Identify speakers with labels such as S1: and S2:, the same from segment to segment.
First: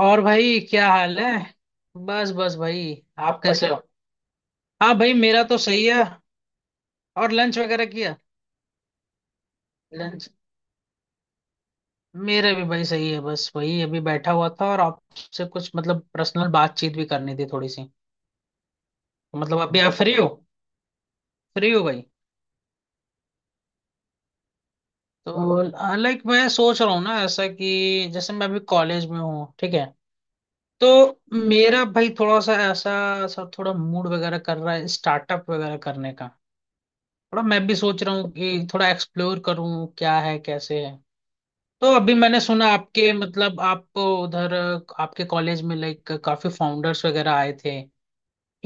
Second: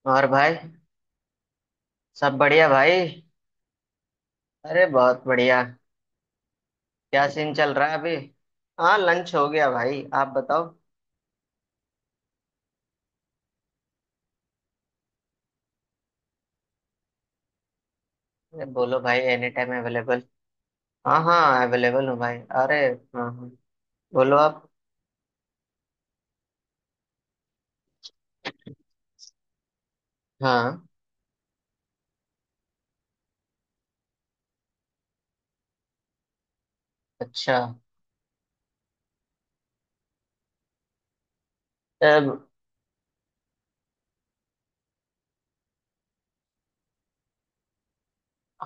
S1: और
S2: और भाई,
S1: भाई क्या हाल है? बस
S2: सब
S1: बस
S2: बढ़िया
S1: भाई।
S2: भाई।
S1: आप कैसे हो?
S2: अरे
S1: हाँ भाई,
S2: बहुत
S1: मेरा तो
S2: बढ़िया।
S1: सही है।
S2: क्या
S1: और
S2: सीन
S1: लंच
S2: चल
S1: वगैरह
S2: रहा है अभी?
S1: किया?
S2: हाँ, लंच हो गया भाई, आप
S1: लंच।
S2: बताओ।
S1: मेरा भी भाई सही है, बस वही अभी बैठा हुआ था और आपसे कुछ मतलब पर्सनल बातचीत भी करनी थी थोड़ी सी।
S2: अरे बोलो भाई,
S1: तो
S2: एनी
S1: मतलब
S2: टाइम
S1: अभी आप फ्री
S2: अवेलेबल।
S1: हो?
S2: हाँ हाँ,
S1: फ्री हो भाई?
S2: अवेलेबल हूँ भाई, अरे। हाँ हाँ, बोलो आप।
S1: तो लाइक मैं सोच रहा हूँ ना, ऐसा कि जैसे मैं अभी कॉलेज में हूँ, ठीक है?
S2: हाँ।
S1: तो मेरा भाई थोड़ा सा ऐसा सब थोड़ा मूड वगैरह कर रहा है स्टार्टअप वगैरह करने का। थोड़ा
S2: अच्छा।
S1: मैं भी सोच रहा हूँ कि थोड़ा एक्सप्लोर करूँ क्या है कैसे है। तो अभी मैंने
S2: अब,
S1: सुना आपके मतलब, आप उधर आपके कॉलेज में लाइक काफी फाउंडर्स वगैरह आए थे,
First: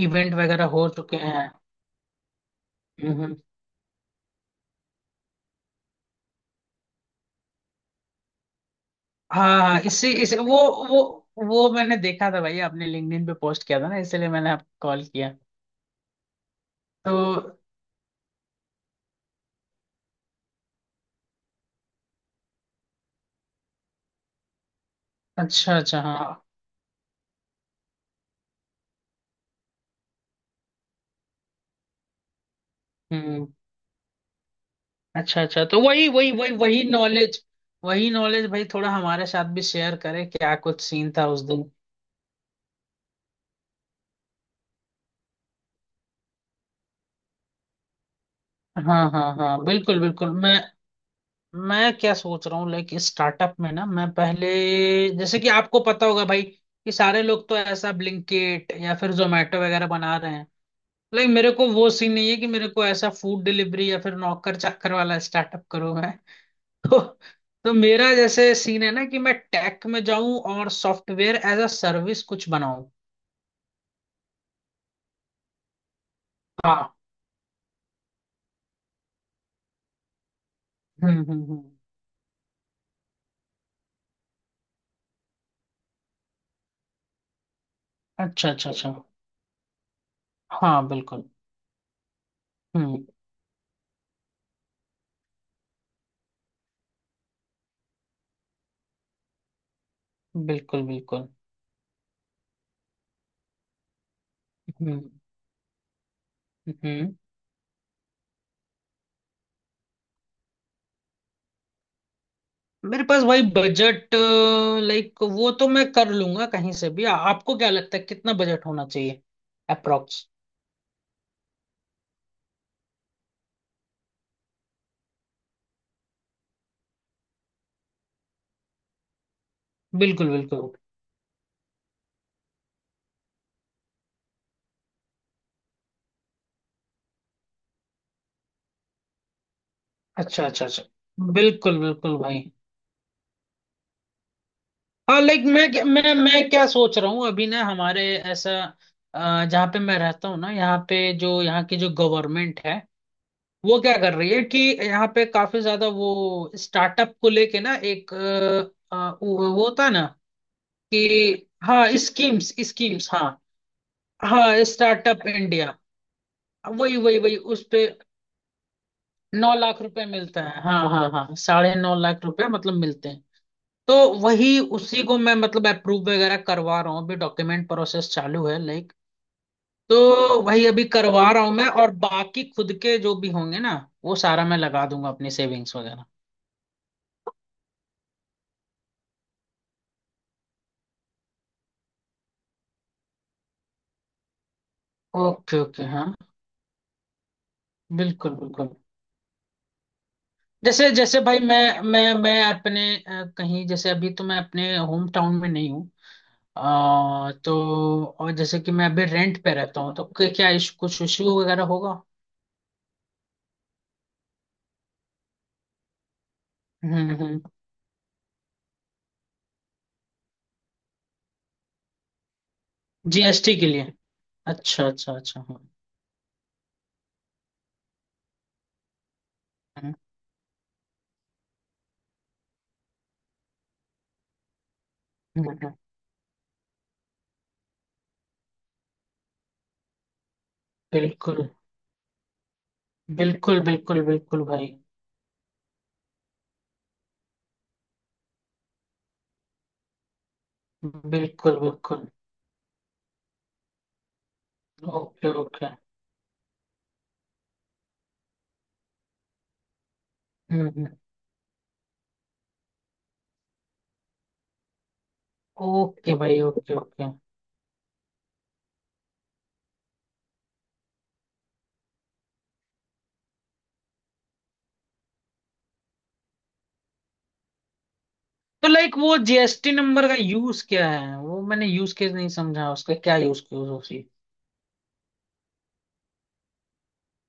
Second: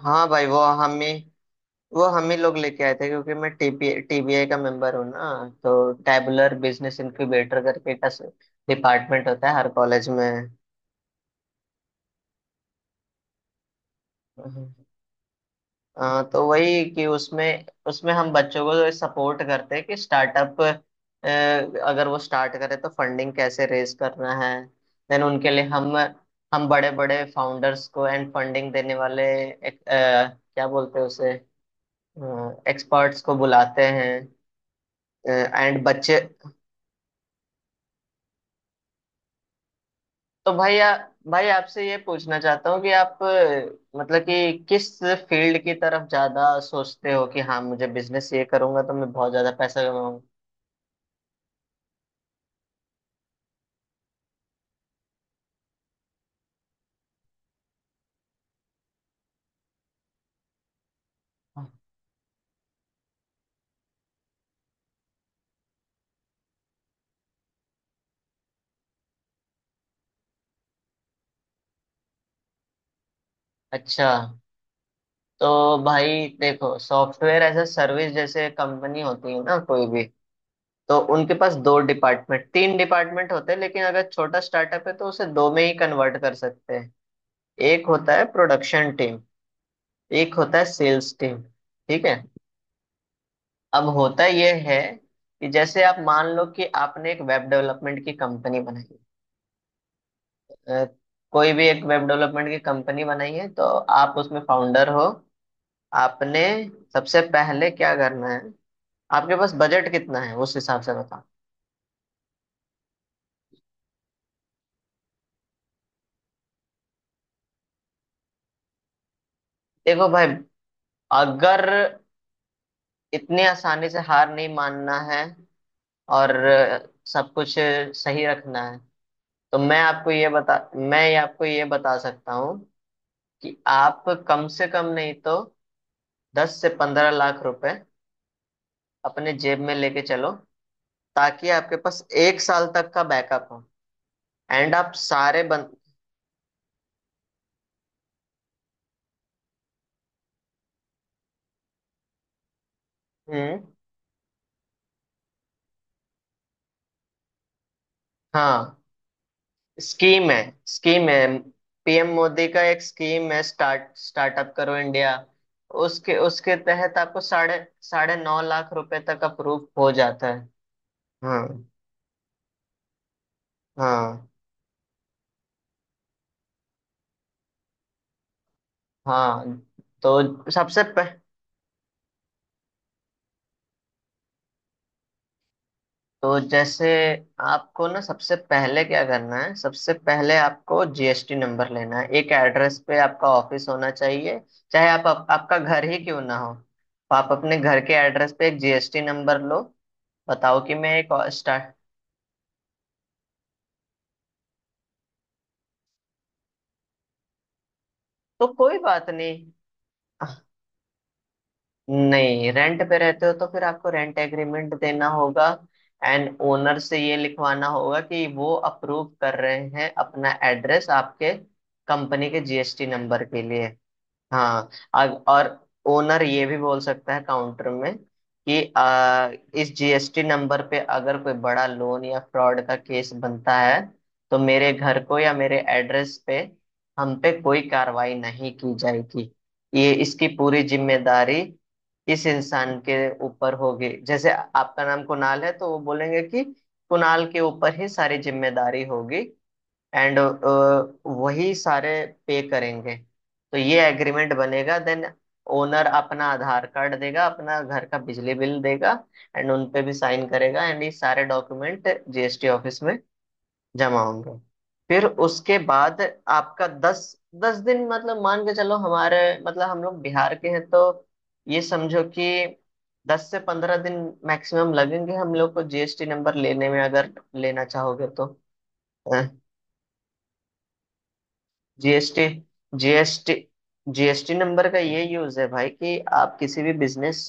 S2: हाँ
S1: इवेंट
S2: भाई वो
S1: वगैरह हो
S2: हम ही।
S1: चुके हैं।
S2: वो हम ही लोग लेके आए थे क्योंकि
S1: हम्म।
S2: मैं टीपी टीबीआई का मेंबर हूँ ना। तो टैबुलर बिजनेस इनक्यूबेटर करके का डिपार्टमेंट होता है
S1: हाँ
S2: हर
S1: हाँ,
S2: कॉलेज
S1: इससे
S2: में।
S1: इस वो, वो वो मैंने देखा था भाई, आपने लिंक्डइन पे पोस्ट किया था ना, इसलिए मैंने आपको कॉल किया।
S2: तो वही कि
S1: तो
S2: उसमें उसमें हम बच्चों को सपोर्ट करते हैं कि स्टार्टअप अगर वो स्टार्ट करे तो फंडिंग कैसे रेज करना है। देन उनके लिए
S1: अच्छा अच्छा, हाँ।
S2: हम बड़े बड़े फाउंडर्स को एंड फंडिंग देने वाले क्या बोलते हैं उसे, एक्सपर्ट्स को
S1: हम्म।
S2: बुलाते हैं।
S1: अच्छा अच्छा, तो
S2: एंड
S1: वही
S2: बच्चे।
S1: वही वही वही नॉलेज, वही नॉलेज भाई थोड़ा हमारे साथ भी शेयर करें,
S2: तो
S1: क्या
S2: भाई
S1: कुछ
S2: आ,
S1: सीन था उस
S2: भाई
S1: दिन?
S2: आपसे ये पूछना चाहता हूँ कि मतलब कि किस फील्ड की तरफ ज्यादा सोचते हो कि हाँ मुझे बिजनेस ये करूंगा तो
S1: हाँ
S2: मैं बहुत
S1: हाँ
S2: ज्यादा
S1: हाँ,
S2: पैसा
S1: बिल्कुल
S2: कमाऊंगा।
S1: बिल्कुल, मैं क्या सोच रहा हूँ लाइक स्टार्टअप में ना, मैं पहले, जैसे कि आपको पता होगा भाई, कि सारे लोग तो ऐसा ब्लिंकिट या फिर जोमेटो वगैरह बना रहे हैं। लाइक मेरे को वो सीन नहीं है कि मेरे को ऐसा फूड डिलीवरी या फिर नौकर चाकर वाला स्टार्टअप करूँ मैं तो तो मेरा जैसे सीन है ना कि मैं टेक में जाऊं और सॉफ्टवेयर एज अ सर्विस कुछ बनाऊं।
S2: अच्छा। तो भाई देखो,
S1: हाँ।
S2: सॉफ्टवेयर एज अ सर्विस जैसे कंपनी होती है ना कोई भी, तो उनके पास
S1: हम्म।
S2: दो डिपार्टमेंट तीन डिपार्टमेंट होते हैं, लेकिन अगर छोटा स्टार्टअप है तो उसे दो में ही कन्वर्ट कर सकते हैं। एक होता है
S1: अच्छा अच्छा
S2: प्रोडक्शन
S1: अच्छा,
S2: टीम, एक होता है
S1: हाँ।
S2: सेल्स
S1: बिल्कुल।
S2: टीम। ठीक है।
S1: हम्म।
S2: अब होता यह है कि जैसे आप मान लो कि आपने एक वेब डेवलपमेंट की कंपनी बनाई।
S1: बिल्कुल
S2: अ,
S1: बिल्कुल।
S2: कोई भी एक वेब डेवलपमेंट की कंपनी बनाई है तो आप उसमें फाउंडर हो।
S1: हम्म
S2: आपने
S1: हम्म।
S2: सबसे पहले क्या करना है, आपके पास बजट कितना है उस हिसाब से बताओ।
S1: मेरे पास भाई बजट, लाइक वो तो मैं कर लूंगा कहीं से भी। आपको क्या लगता है कितना बजट होना चाहिए?
S2: देखो भाई,
S1: अप्रोक्स।
S2: अगर इतने आसानी से हार नहीं मानना है और सब कुछ सही रखना है, तो
S1: बिल्कुल बिल्कुल।
S2: मैं ये आपको ये बता सकता हूँ कि आप कम से कम नहीं तो 10 से 15 लाख रुपए अपने जेब में लेके चलो,
S1: अच्छा अच्छा अच्छा।
S2: ताकि आपके
S1: बिल्कुल
S2: पास
S1: बिल्कुल
S2: एक
S1: भाई।
S2: साल तक का बैकअप हो। एंड आप
S1: हाँ लाइक
S2: सारे बन।
S1: मैं क्या सोच रहा हूँ अभी ना हमारे, ऐसा जहाँ पे मैं रहता हूँ ना, यहाँ पे जो यहाँ की जो गवर्नमेंट है
S2: हम्म।
S1: वो क्या कर रही है कि यहाँ पे काफी ज्यादा वो स्टार्टअप को लेके ना एक
S2: हाँ
S1: वो होता है ना?
S2: स्कीम है, स्कीम है।
S1: कि हाँ,
S2: पीएम मोदी
S1: स्कीम्स
S2: का एक
S1: स्कीम्स, हाँ।
S2: स्कीम है, स्टार्ट स्टार्टअप
S1: हाँ,
S2: करो इंडिया।
S1: Startup India.
S2: उसके उसके
S1: वही
S2: तहत
S1: वही
S2: आपको
S1: वही
S2: साढ़े
S1: उस पे
S2: 9.5 लाख रुपए तक
S1: नौ
S2: अप्रूव
S1: लाख
S2: हो
S1: रुपए
S2: जाता
S1: मिलता
S2: है।
S1: है, हाँ हाँ हाँ,
S2: हाँ
S1: 9.5 लाख रुपए मतलब मिलते हैं। तो
S2: हाँ।
S1: वही उसी को मैं मतलब अप्रूव वगैरह करवा रहा हूँ, अभी डॉक्यूमेंट प्रोसेस चालू है, लाइक।
S2: हाँ।
S1: तो
S2: तो
S1: वही
S2: सबसे
S1: अभी
S2: पह,
S1: करवा रहा हूँ मैं, और बाकी खुद के जो भी होंगे ना, वो सारा मैं लगा दूंगा अपनी सेविंग्स वगैरह।
S2: तो जैसे आपको ना, सबसे पहले क्या करना है, सबसे पहले आपको जीएसटी नंबर लेना है। एक एड्रेस पे आपका ऑफिस होना चाहिए, चाहे आप आपका
S1: ओके ओके,
S2: घर ही
S1: हाँ।
S2: क्यों ना हो। आप अपने घर के एड्रेस
S1: बिल्कुल
S2: पे एक
S1: बिल्कुल।
S2: जीएसटी नंबर लो। बताओ कि
S1: जैसे
S2: मैं एक
S1: जैसे
S2: और
S1: भाई
S2: स्टार्ट।
S1: मैं अपने कहीं जैसे, अभी तो मैं अपने होम टाउन में नहीं हूँ। तो और
S2: तो
S1: जैसे कि
S2: कोई
S1: मैं अभी
S2: बात नहीं।
S1: रेंट पे रहता हूँ तो क्या
S2: आह,
S1: क्या इशू, कुछ इशू वगैरह होगा?
S2: नहीं, रेंट पे रहते हो तो फिर आपको रेंट एग्रीमेंट देना होगा एंड ओनर से ये
S1: हम्म।
S2: लिखवाना होगा कि वो अप्रूव कर रहे हैं अपना एड्रेस आपके कंपनी के जीएसटी नंबर के
S1: जीएसटी
S2: लिए।
S1: के लिए।
S2: हाँ।
S1: अच्छा अच्छा अच्छा,
S2: और
S1: हाँ।
S2: ओनर ये भी बोल सकता है काउंटर में कि इस
S1: हम्म।
S2: जीएसटी नंबर पे अगर कोई बड़ा लोन या फ्रॉड का केस बनता है, तो मेरे घर को या मेरे
S1: हम्म।
S2: एड्रेस पे हम पे कोई कार्रवाई नहीं की जाएगी। ये इसकी पूरी जिम्मेदारी
S1: बिल्कुल।
S2: इस इंसान के ऊपर
S1: बिल्कुल
S2: होगी।
S1: बिल्कुल
S2: जैसे
S1: बिल्कुल भाई।
S2: आपका नाम कुणाल है तो वो बोलेंगे कि कुणाल के ऊपर ही सारी जिम्मेदारी होगी एंड वही
S1: बिल्कुल
S2: सारे
S1: बिल्कुल।
S2: पे करेंगे। तो ये एग्रीमेंट बनेगा। Then
S1: okay okay.
S2: ओनर अपना आधार कार्ड देगा, अपना घर का बिजली बिल देगा एंड उन पे भी साइन करेगा एंड
S1: हम्म।
S2: ये सारे डॉक्यूमेंट जीएसटी ऑफिस में जमा होंगे। फिर उसके बाद
S1: ओके भाई,
S2: आपका
S1: ओके
S2: दस,
S1: ओके।
S2: 10 दिन, मतलब मान के चलो, हमारे मतलब हम लोग बिहार के हैं तो ये समझो कि 10 से 15 दिन मैक्सिमम लगेंगे हम लोग को जीएसटी नंबर लेने में, अगर लेना चाहोगे तो।
S1: तो लाइक वो जीएसटी नंबर का यूज क्या है? वो मैंने यूज केस
S2: जीएसटी
S1: नहीं समझा, उसका क्या
S2: जीएसटी
S1: यूज केस होती?
S2: जीएसटी नंबर का ये यूज है भाई कि आप किसी भी बिजनेस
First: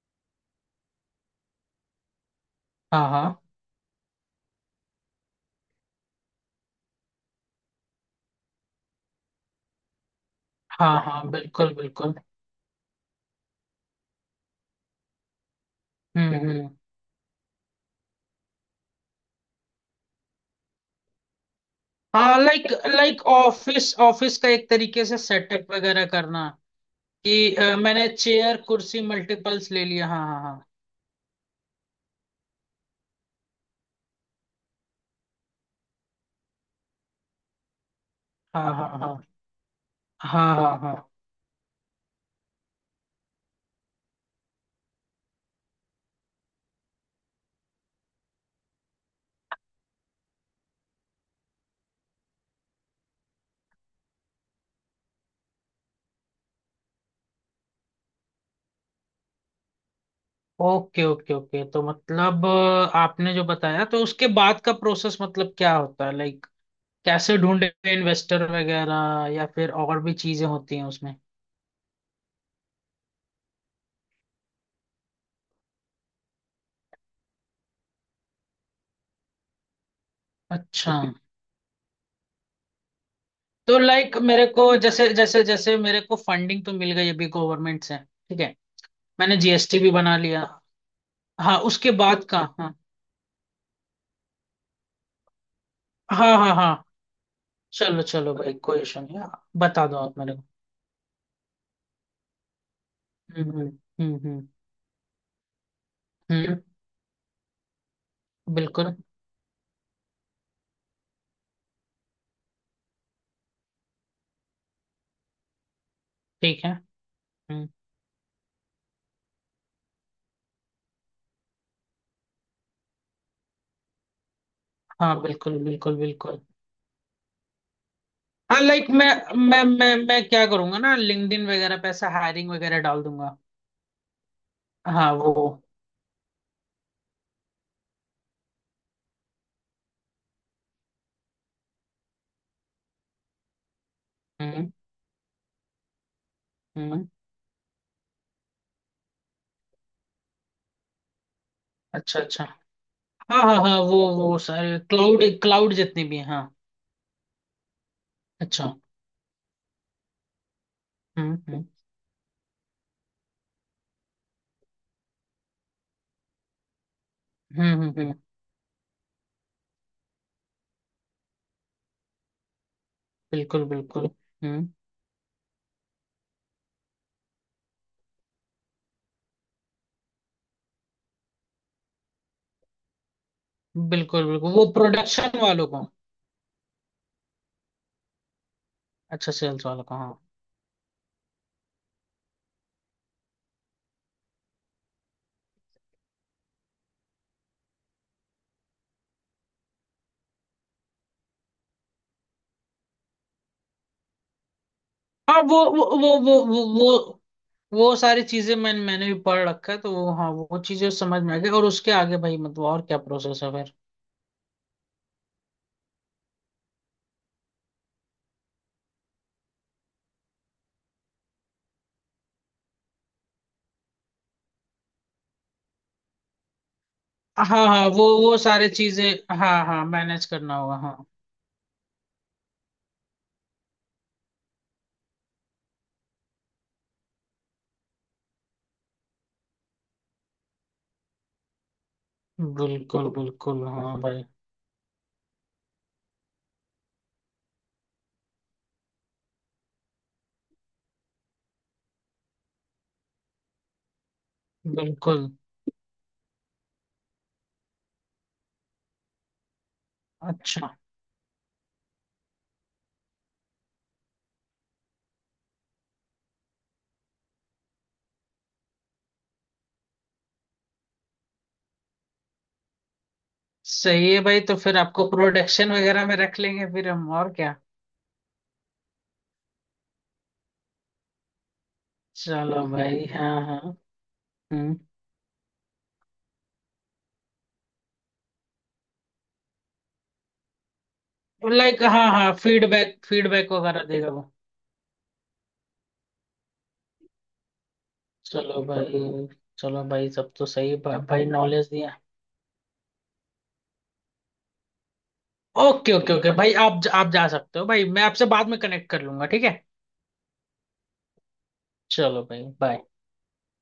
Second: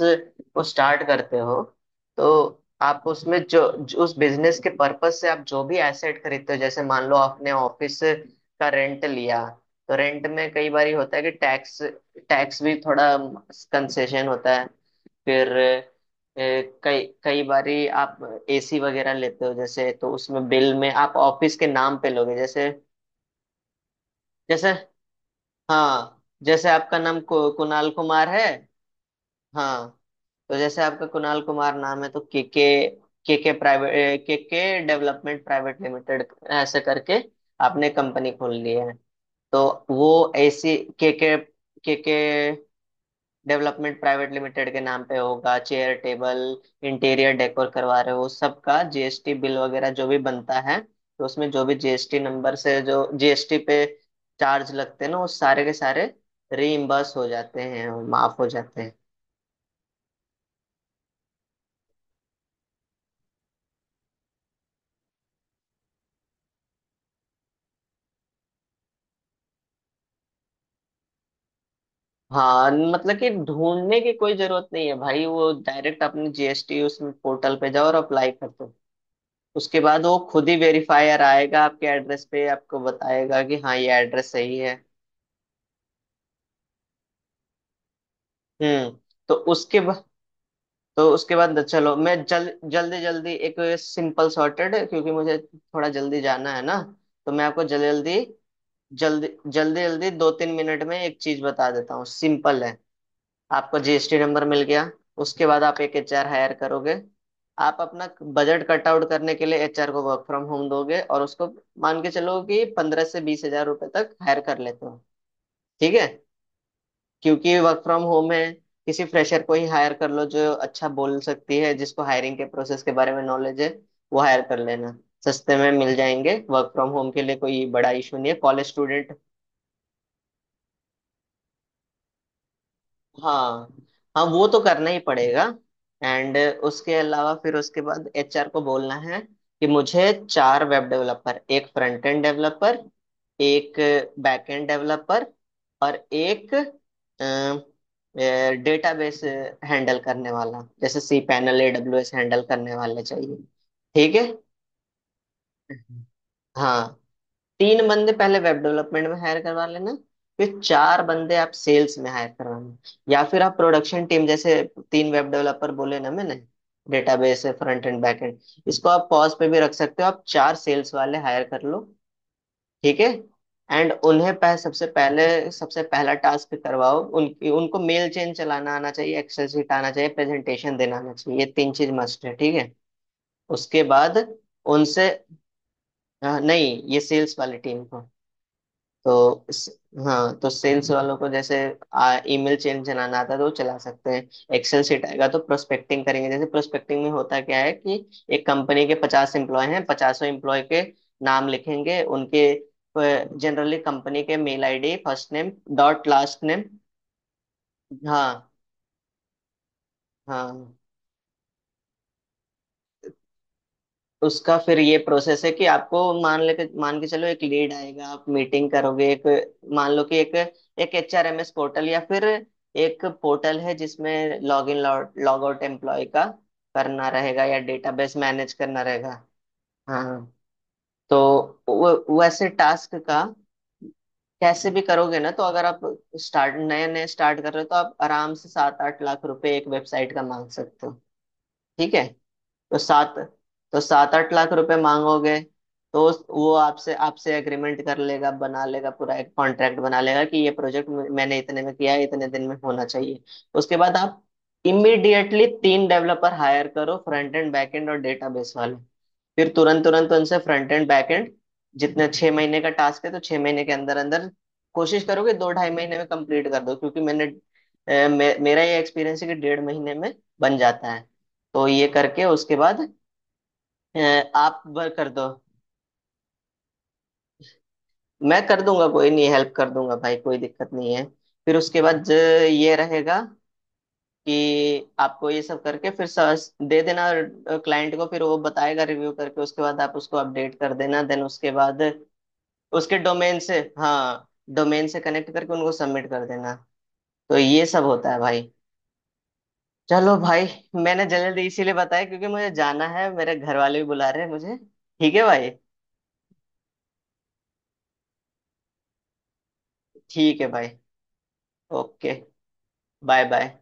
S2: को स्टार्ट करते हो तो आप
S1: हाँ हाँ
S2: उसमें जो उस बिजनेस के पर्पज से आप जो भी एसेट खरीदते हो, जैसे मान लो आपने ऑफिस का रेंट लिया तो रेंट में कई बार
S1: हाँ
S2: होता है
S1: हाँ,
S2: कि
S1: बिल्कुल
S2: टैक्स
S1: बिल्कुल।
S2: टैक्स भी थोड़ा कंसेशन होता है। फिर
S1: हम्म। हम्म।
S2: कई कई बारी आप एसी वगैरह लेते हो जैसे, तो उसमें बिल में आप ऑफिस के नाम पे लोगे।
S1: हाँ लाइक,
S2: जैसे
S1: ऑफिस ऑफिस का
S2: जैसे,
S1: एक तरीके से सेटअप वगैरह
S2: हाँ,
S1: करना,
S2: जैसे आपका नाम
S1: कि
S2: कुणाल
S1: मैंने
S2: कुमार है,
S1: चेयर कुर्सी मल्टीपल्स ले
S2: हाँ,
S1: लिया,
S2: तो
S1: हाँ।
S2: जैसे आपका कुणाल कुमार नाम है तो के, के प्राइवेट के डेवलपमेंट प्राइवेट लिमिटेड ऐसे करके आपने कंपनी खोल
S1: हाँ
S2: ली
S1: हाँ
S2: है
S1: हाँ हाँ।
S2: तो वो
S1: हाँ हाँ
S2: ऐसी
S1: हाँ हाँ
S2: के
S1: हाँ।
S2: के डेवलपमेंट प्राइवेट लिमिटेड के नाम पे होगा। चेयर टेबल इंटीरियर डेकोर करवा रहे हो, उस सब का जीएसटी बिल वगैरह जो भी बनता है तो उसमें जो भी जीएसटी नंबर से जो जीएसटी पे चार्ज लगते हैं ना, वो सारे के सारे रीइम्बर्स हो जाते हैं, माफ हो जाते हैं।
S1: ओके ओके ओके, तो मतलब आपने जो बताया तो उसके बाद का प्रोसेस मतलब क्या होता है लाइक? कैसे ढूंढे इन्वेस्टर वगैरह, या फिर और भी चीजें होती हैं उसमें?
S2: हाँ, मतलब कि ढूंढने की कोई जरूरत नहीं है भाई। वो डायरेक्ट अपने जीएसटी उसमें पोर्टल पे जाओ और अप्लाई कर दो। उसके बाद वो खुद ही
S1: अच्छा।
S2: वेरीफायर आएगा आपके एड्रेस पे, आपको बताएगा कि हाँ
S1: तो
S2: ये
S1: लाइक
S2: एड्रेस
S1: मेरे
S2: सही है।
S1: को जैसे जैसे जैसे मेरे को फंडिंग तो मिल गई अभी गवर्नमेंट से, ठीक है?
S2: हम्म। तो
S1: मैंने
S2: उसके
S1: जीएसटी भी
S2: बाद,
S1: बना लिया। हाँ, उसके
S2: चलो, मैं
S1: बाद का,
S2: जल
S1: हाँ।
S2: जल्दी जल्दी एक सिंपल सॉर्टेड, क्योंकि मुझे थोड़ा जल्दी
S1: हाँ
S2: जाना
S1: हाँ
S2: है ना,
S1: हाँ।
S2: तो मैं आपको जल्दी
S1: चलो
S2: जल्दी,
S1: चलो भाई, कोई इशू नहीं।
S2: जल्दी,
S1: हाँ,
S2: जल्दी
S1: बता दो
S2: जल्दी
S1: आप
S2: दो
S1: मेरे को।
S2: तीन मिनट में एक चीज बता देता हूँ, सिंपल है। आपको जीएसटी नंबर
S1: हम्म।
S2: मिल गया, उसके बाद आप एक एचआर हायर
S1: हम्म।
S2: करोगे। आप अपना बजट कट
S1: बिल्कुल।
S2: आउट करने के लिए एचआर को वर्क फ्रॉम होम दोगे और उसको मान के चलो कि 15 से 20 हजार रुपए तक हायर कर लेते हो। ठीक है,
S1: ठीक है।
S2: क्योंकि
S1: हम्म।
S2: वर्क फ्रॉम होम है। किसी फ्रेशर को ही हायर कर लो जो अच्छा बोल सकती है, जिसको हायरिंग के प्रोसेस के बारे में नॉलेज है, वो हायर कर लेना।
S1: हाँ
S2: सस्ते
S1: बिल्कुल
S2: में मिल
S1: बिल्कुल
S2: जाएंगे,
S1: बिल्कुल।
S2: वर्क फ्रॉम होम के लिए कोई बड़ा इशू नहीं है,
S1: हाँ
S2: कॉलेज
S1: लाइक मैं,
S2: स्टूडेंट।
S1: मैं क्या करूंगा ना लिंक्डइन वगैरह पे ऐसा हायरिंग वगैरह डाल दूंगा।
S2: हाँ हाँ, वो तो करना ही
S1: हाँ वो।
S2: पड़ेगा। एंड उसके अलावा फिर उसके बाद एचआर को बोलना है कि मुझे 4 वेब डेवलपर, एक फ्रंट एंड डेवलपर, एक बैक एंड
S1: हम्म।
S2: डेवलपर और एक
S1: हम्म।
S2: डेटाबेस हैंडल करने वाला, जैसे सी पैनल एडब्ल्यूएस
S1: अच्छा
S2: हैंडल
S1: अच्छा।
S2: करने वाले चाहिए।
S1: हाँ हाँ हाँ वो
S2: ठीक है।
S1: वो सारे क्लाउड क्लाउड जितने
S2: हम्म।
S1: भी हैं, हाँ।
S2: हाँ, 3 बंदे पहले वेब
S1: अच्छा।
S2: डेवलपमेंट में हायर करवा लेना, फिर चार
S1: हम्म
S2: बंदे आप
S1: हम्म
S2: सेल्स में हायर करवाना। या फिर आप प्रोडक्शन टीम, जैसे 3 वेब डेवलपर बोले ना मैंने, डेटाबेस है,
S1: hmm.
S2: Front end,
S1: hmm.
S2: Back end, इसको आप पॉज पे भी रख सकते हो, आप 4 सेल्स वाले हायर कर लो। ठीक है।
S1: बिल्कुल
S2: एंड
S1: बिल्कुल। हम्म।
S2: सबसे पहले, सबसे पहला टास्क करवाओ उनकी, उनको मेल चेन चलाना आना चाहिए, एक्सेल शीट आना चाहिए, प्रेजेंटेशन देना आना चाहिए, ये 3 चीज मस्ट है। ठीक है। उसके बाद
S1: बिल्कुल बिल्कुल वो
S2: उनसे
S1: प्रोडक्शन वालों को।
S2: नहीं, ये सेल्स वाली टीम को।
S1: अच्छा,
S2: तो
S1: सेल्स
S2: इस-
S1: वालों को, हाँ।
S2: हाँ, तो सेल्स वालों को जैसे ईमेल चेन चलाना आता है तो वो चला सकते हैं। एक्सेल सीट आएगा तो प्रोस्पेक्टिंग करेंगे, जैसे प्रोस्पेक्टिंग में होता क्या है कि एक कंपनी के 50 एम्प्लॉय हैं, पचासों एम्प्लॉय के नाम लिखेंगे, उनके जनरली कंपनी के मेल आईडी, फर्स्ट
S1: हाँ
S2: नेम
S1: वो वो
S2: डॉट
S1: वो वो
S2: लास्ट नेम।
S1: वो वो वो सारी
S2: हाँ।
S1: चीजें मैंने मैंने भी पढ़ रखा है तो वो, हाँ वो
S2: हाँ।
S1: चीजें समझ में आ गई। और उसके आगे भाई मतलब और क्या प्रोसेस है फिर?
S2: उसका फिर ये प्रोसेस है कि आपको मान के चलो एक लीड आएगा, आप मीटिंग करोगे, एक, मान लो कि एक एक HRMS पोर्टल या फिर एक पोर्टल है जिसमें log in log out employee का करना रहेगा या
S1: हाँ हाँ वो
S2: डेटाबेस
S1: वो
S2: मैनेज
S1: सारी
S2: करना
S1: चीजें,
S2: रहेगा।
S1: हाँ हाँ
S2: हाँ
S1: मैनेज
S2: हाँ।
S1: करना होगा, हाँ।
S2: तो वो, वैसे टास्क का कैसे भी करोगे ना, तो अगर आप स्टार्ट नए नए स्टार्ट कर रहे हो तो आप आराम से 7-8 लाख रुपए एक वेबसाइट का मांग सकते हो। ठीक है। तो
S1: बिल्कुल
S2: सात
S1: बिल्कुल,
S2: तो
S1: हाँ
S2: सात
S1: भाई।
S2: आठ लाख रुपए मांगोगे तो वो आपसे आपसे एग्रीमेंट कर लेगा, बना लेगा, पूरा एक कॉन्ट्रैक्ट बना लेगा कि ये प्रोजेक्ट मैंने इतने में किया है, इतने दिन में होना चाहिए। उसके बाद आप
S1: बिल्कुल।
S2: इमीडिएटली 3 डेवलपर हायर करो, फ्रंट एंड बैक एंड और डेटाबेस वाले। फिर तुरंत तुरंत उनसे फ्रंट
S1: अच्छा।
S2: एंड बैक एंड, जितने 6 महीने का टास्क है तो 6 महीने के अंदर अंदर कोशिश करोगे 2-2.5 महीने में कंप्लीट कर दो, क्योंकि मैंने मेरा ये एक्सपीरियंस है कि 1.5 महीने में बन जाता है। तो ये करके उसके बाद
S1: सही है
S2: हैं,
S1: भाई, तो
S2: आप
S1: फिर
S2: बर
S1: आपको
S2: कर दो,
S1: प्रोडक्शन वगैरह में रख लेंगे फिर हम, और क्या?
S2: मैं कर दूंगा, कोई नहीं, हेल्प कर दूंगा भाई, कोई दिक्कत नहीं है। फिर उसके बाद
S1: चलो
S2: ये
S1: भाई,
S2: रहेगा
S1: हाँ हाँ। हम्म।
S2: कि आपको ये सब करके फिर सर्च दे देना क्लाइंट को। फिर वो बताएगा, रिव्यू करके उसके बाद आप उसको अपडेट कर देना। देन उसके बाद
S1: लाइक हाँ हाँ,
S2: उसके
S1: फीडबैक
S2: डोमेन
S1: फीडबैक
S2: से,
S1: वगैरह देगा
S2: हाँ,
S1: वो।
S2: डोमेन से कनेक्ट करके उनको सबमिट कर देना। तो ये सब होता है भाई।
S1: चलो भाई। चलो भाई
S2: चलो
S1: सब
S2: भाई,
S1: तो सही,
S2: मैंने
S1: भाई
S2: जल्दी
S1: नॉलेज
S2: इसीलिए
S1: दिया।
S2: बताया क्योंकि मुझे जाना है, मेरे घर वाले भी बुला रहे हैं मुझे। ठीक है भाई।
S1: ओके ओके ओके भाई, आप जा सकते हो भाई, मैं आपसे बाद में कनेक्ट कर लूंगा, ठीक है?
S2: ठीक है भाई। ओके।
S1: चलो भाई, बाय।
S2: Bye bye.